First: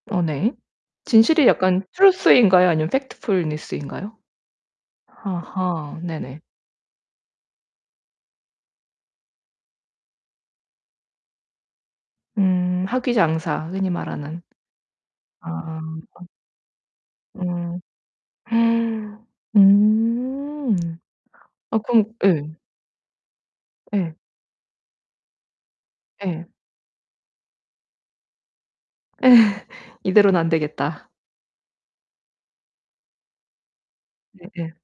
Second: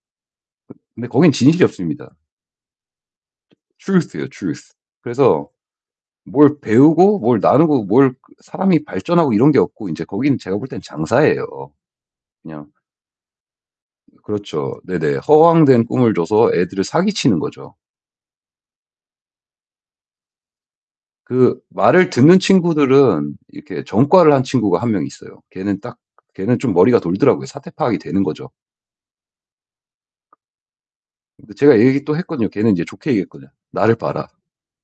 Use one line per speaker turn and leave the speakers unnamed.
네.
근데 거긴
진실이
진실이
약간
없습니다.
truth인가요? 아니면 factfulness인가요?
Truth예요. Truth. 그래서
아하. 네네.
뭘 배우고 뭘 나누고 뭘 사람이 발전하고 이런 게 없고 인제 거기는 제가 볼 때는 장사예요. 그냥
음 학위 장사 흔히 말하는.
그렇죠. 네네.
아아.
허황된 꿈을 줘서 애들을 사기 치는 거죠.
음. 음.
그
아 그럼
말을 듣는
예.
친구들은 이렇게
예.
전과를 한 친구가 1 명 있어요. 걔는 딱
예.
걔는 좀 머리가 돌더라고요. 사태 파악이 되는 거죠.
이대론 안 되겠다.
근데 제가 얘기 또 했거든요. 걔는 인제 좋게 얘기했거든요. "나를 봐라."
네 예.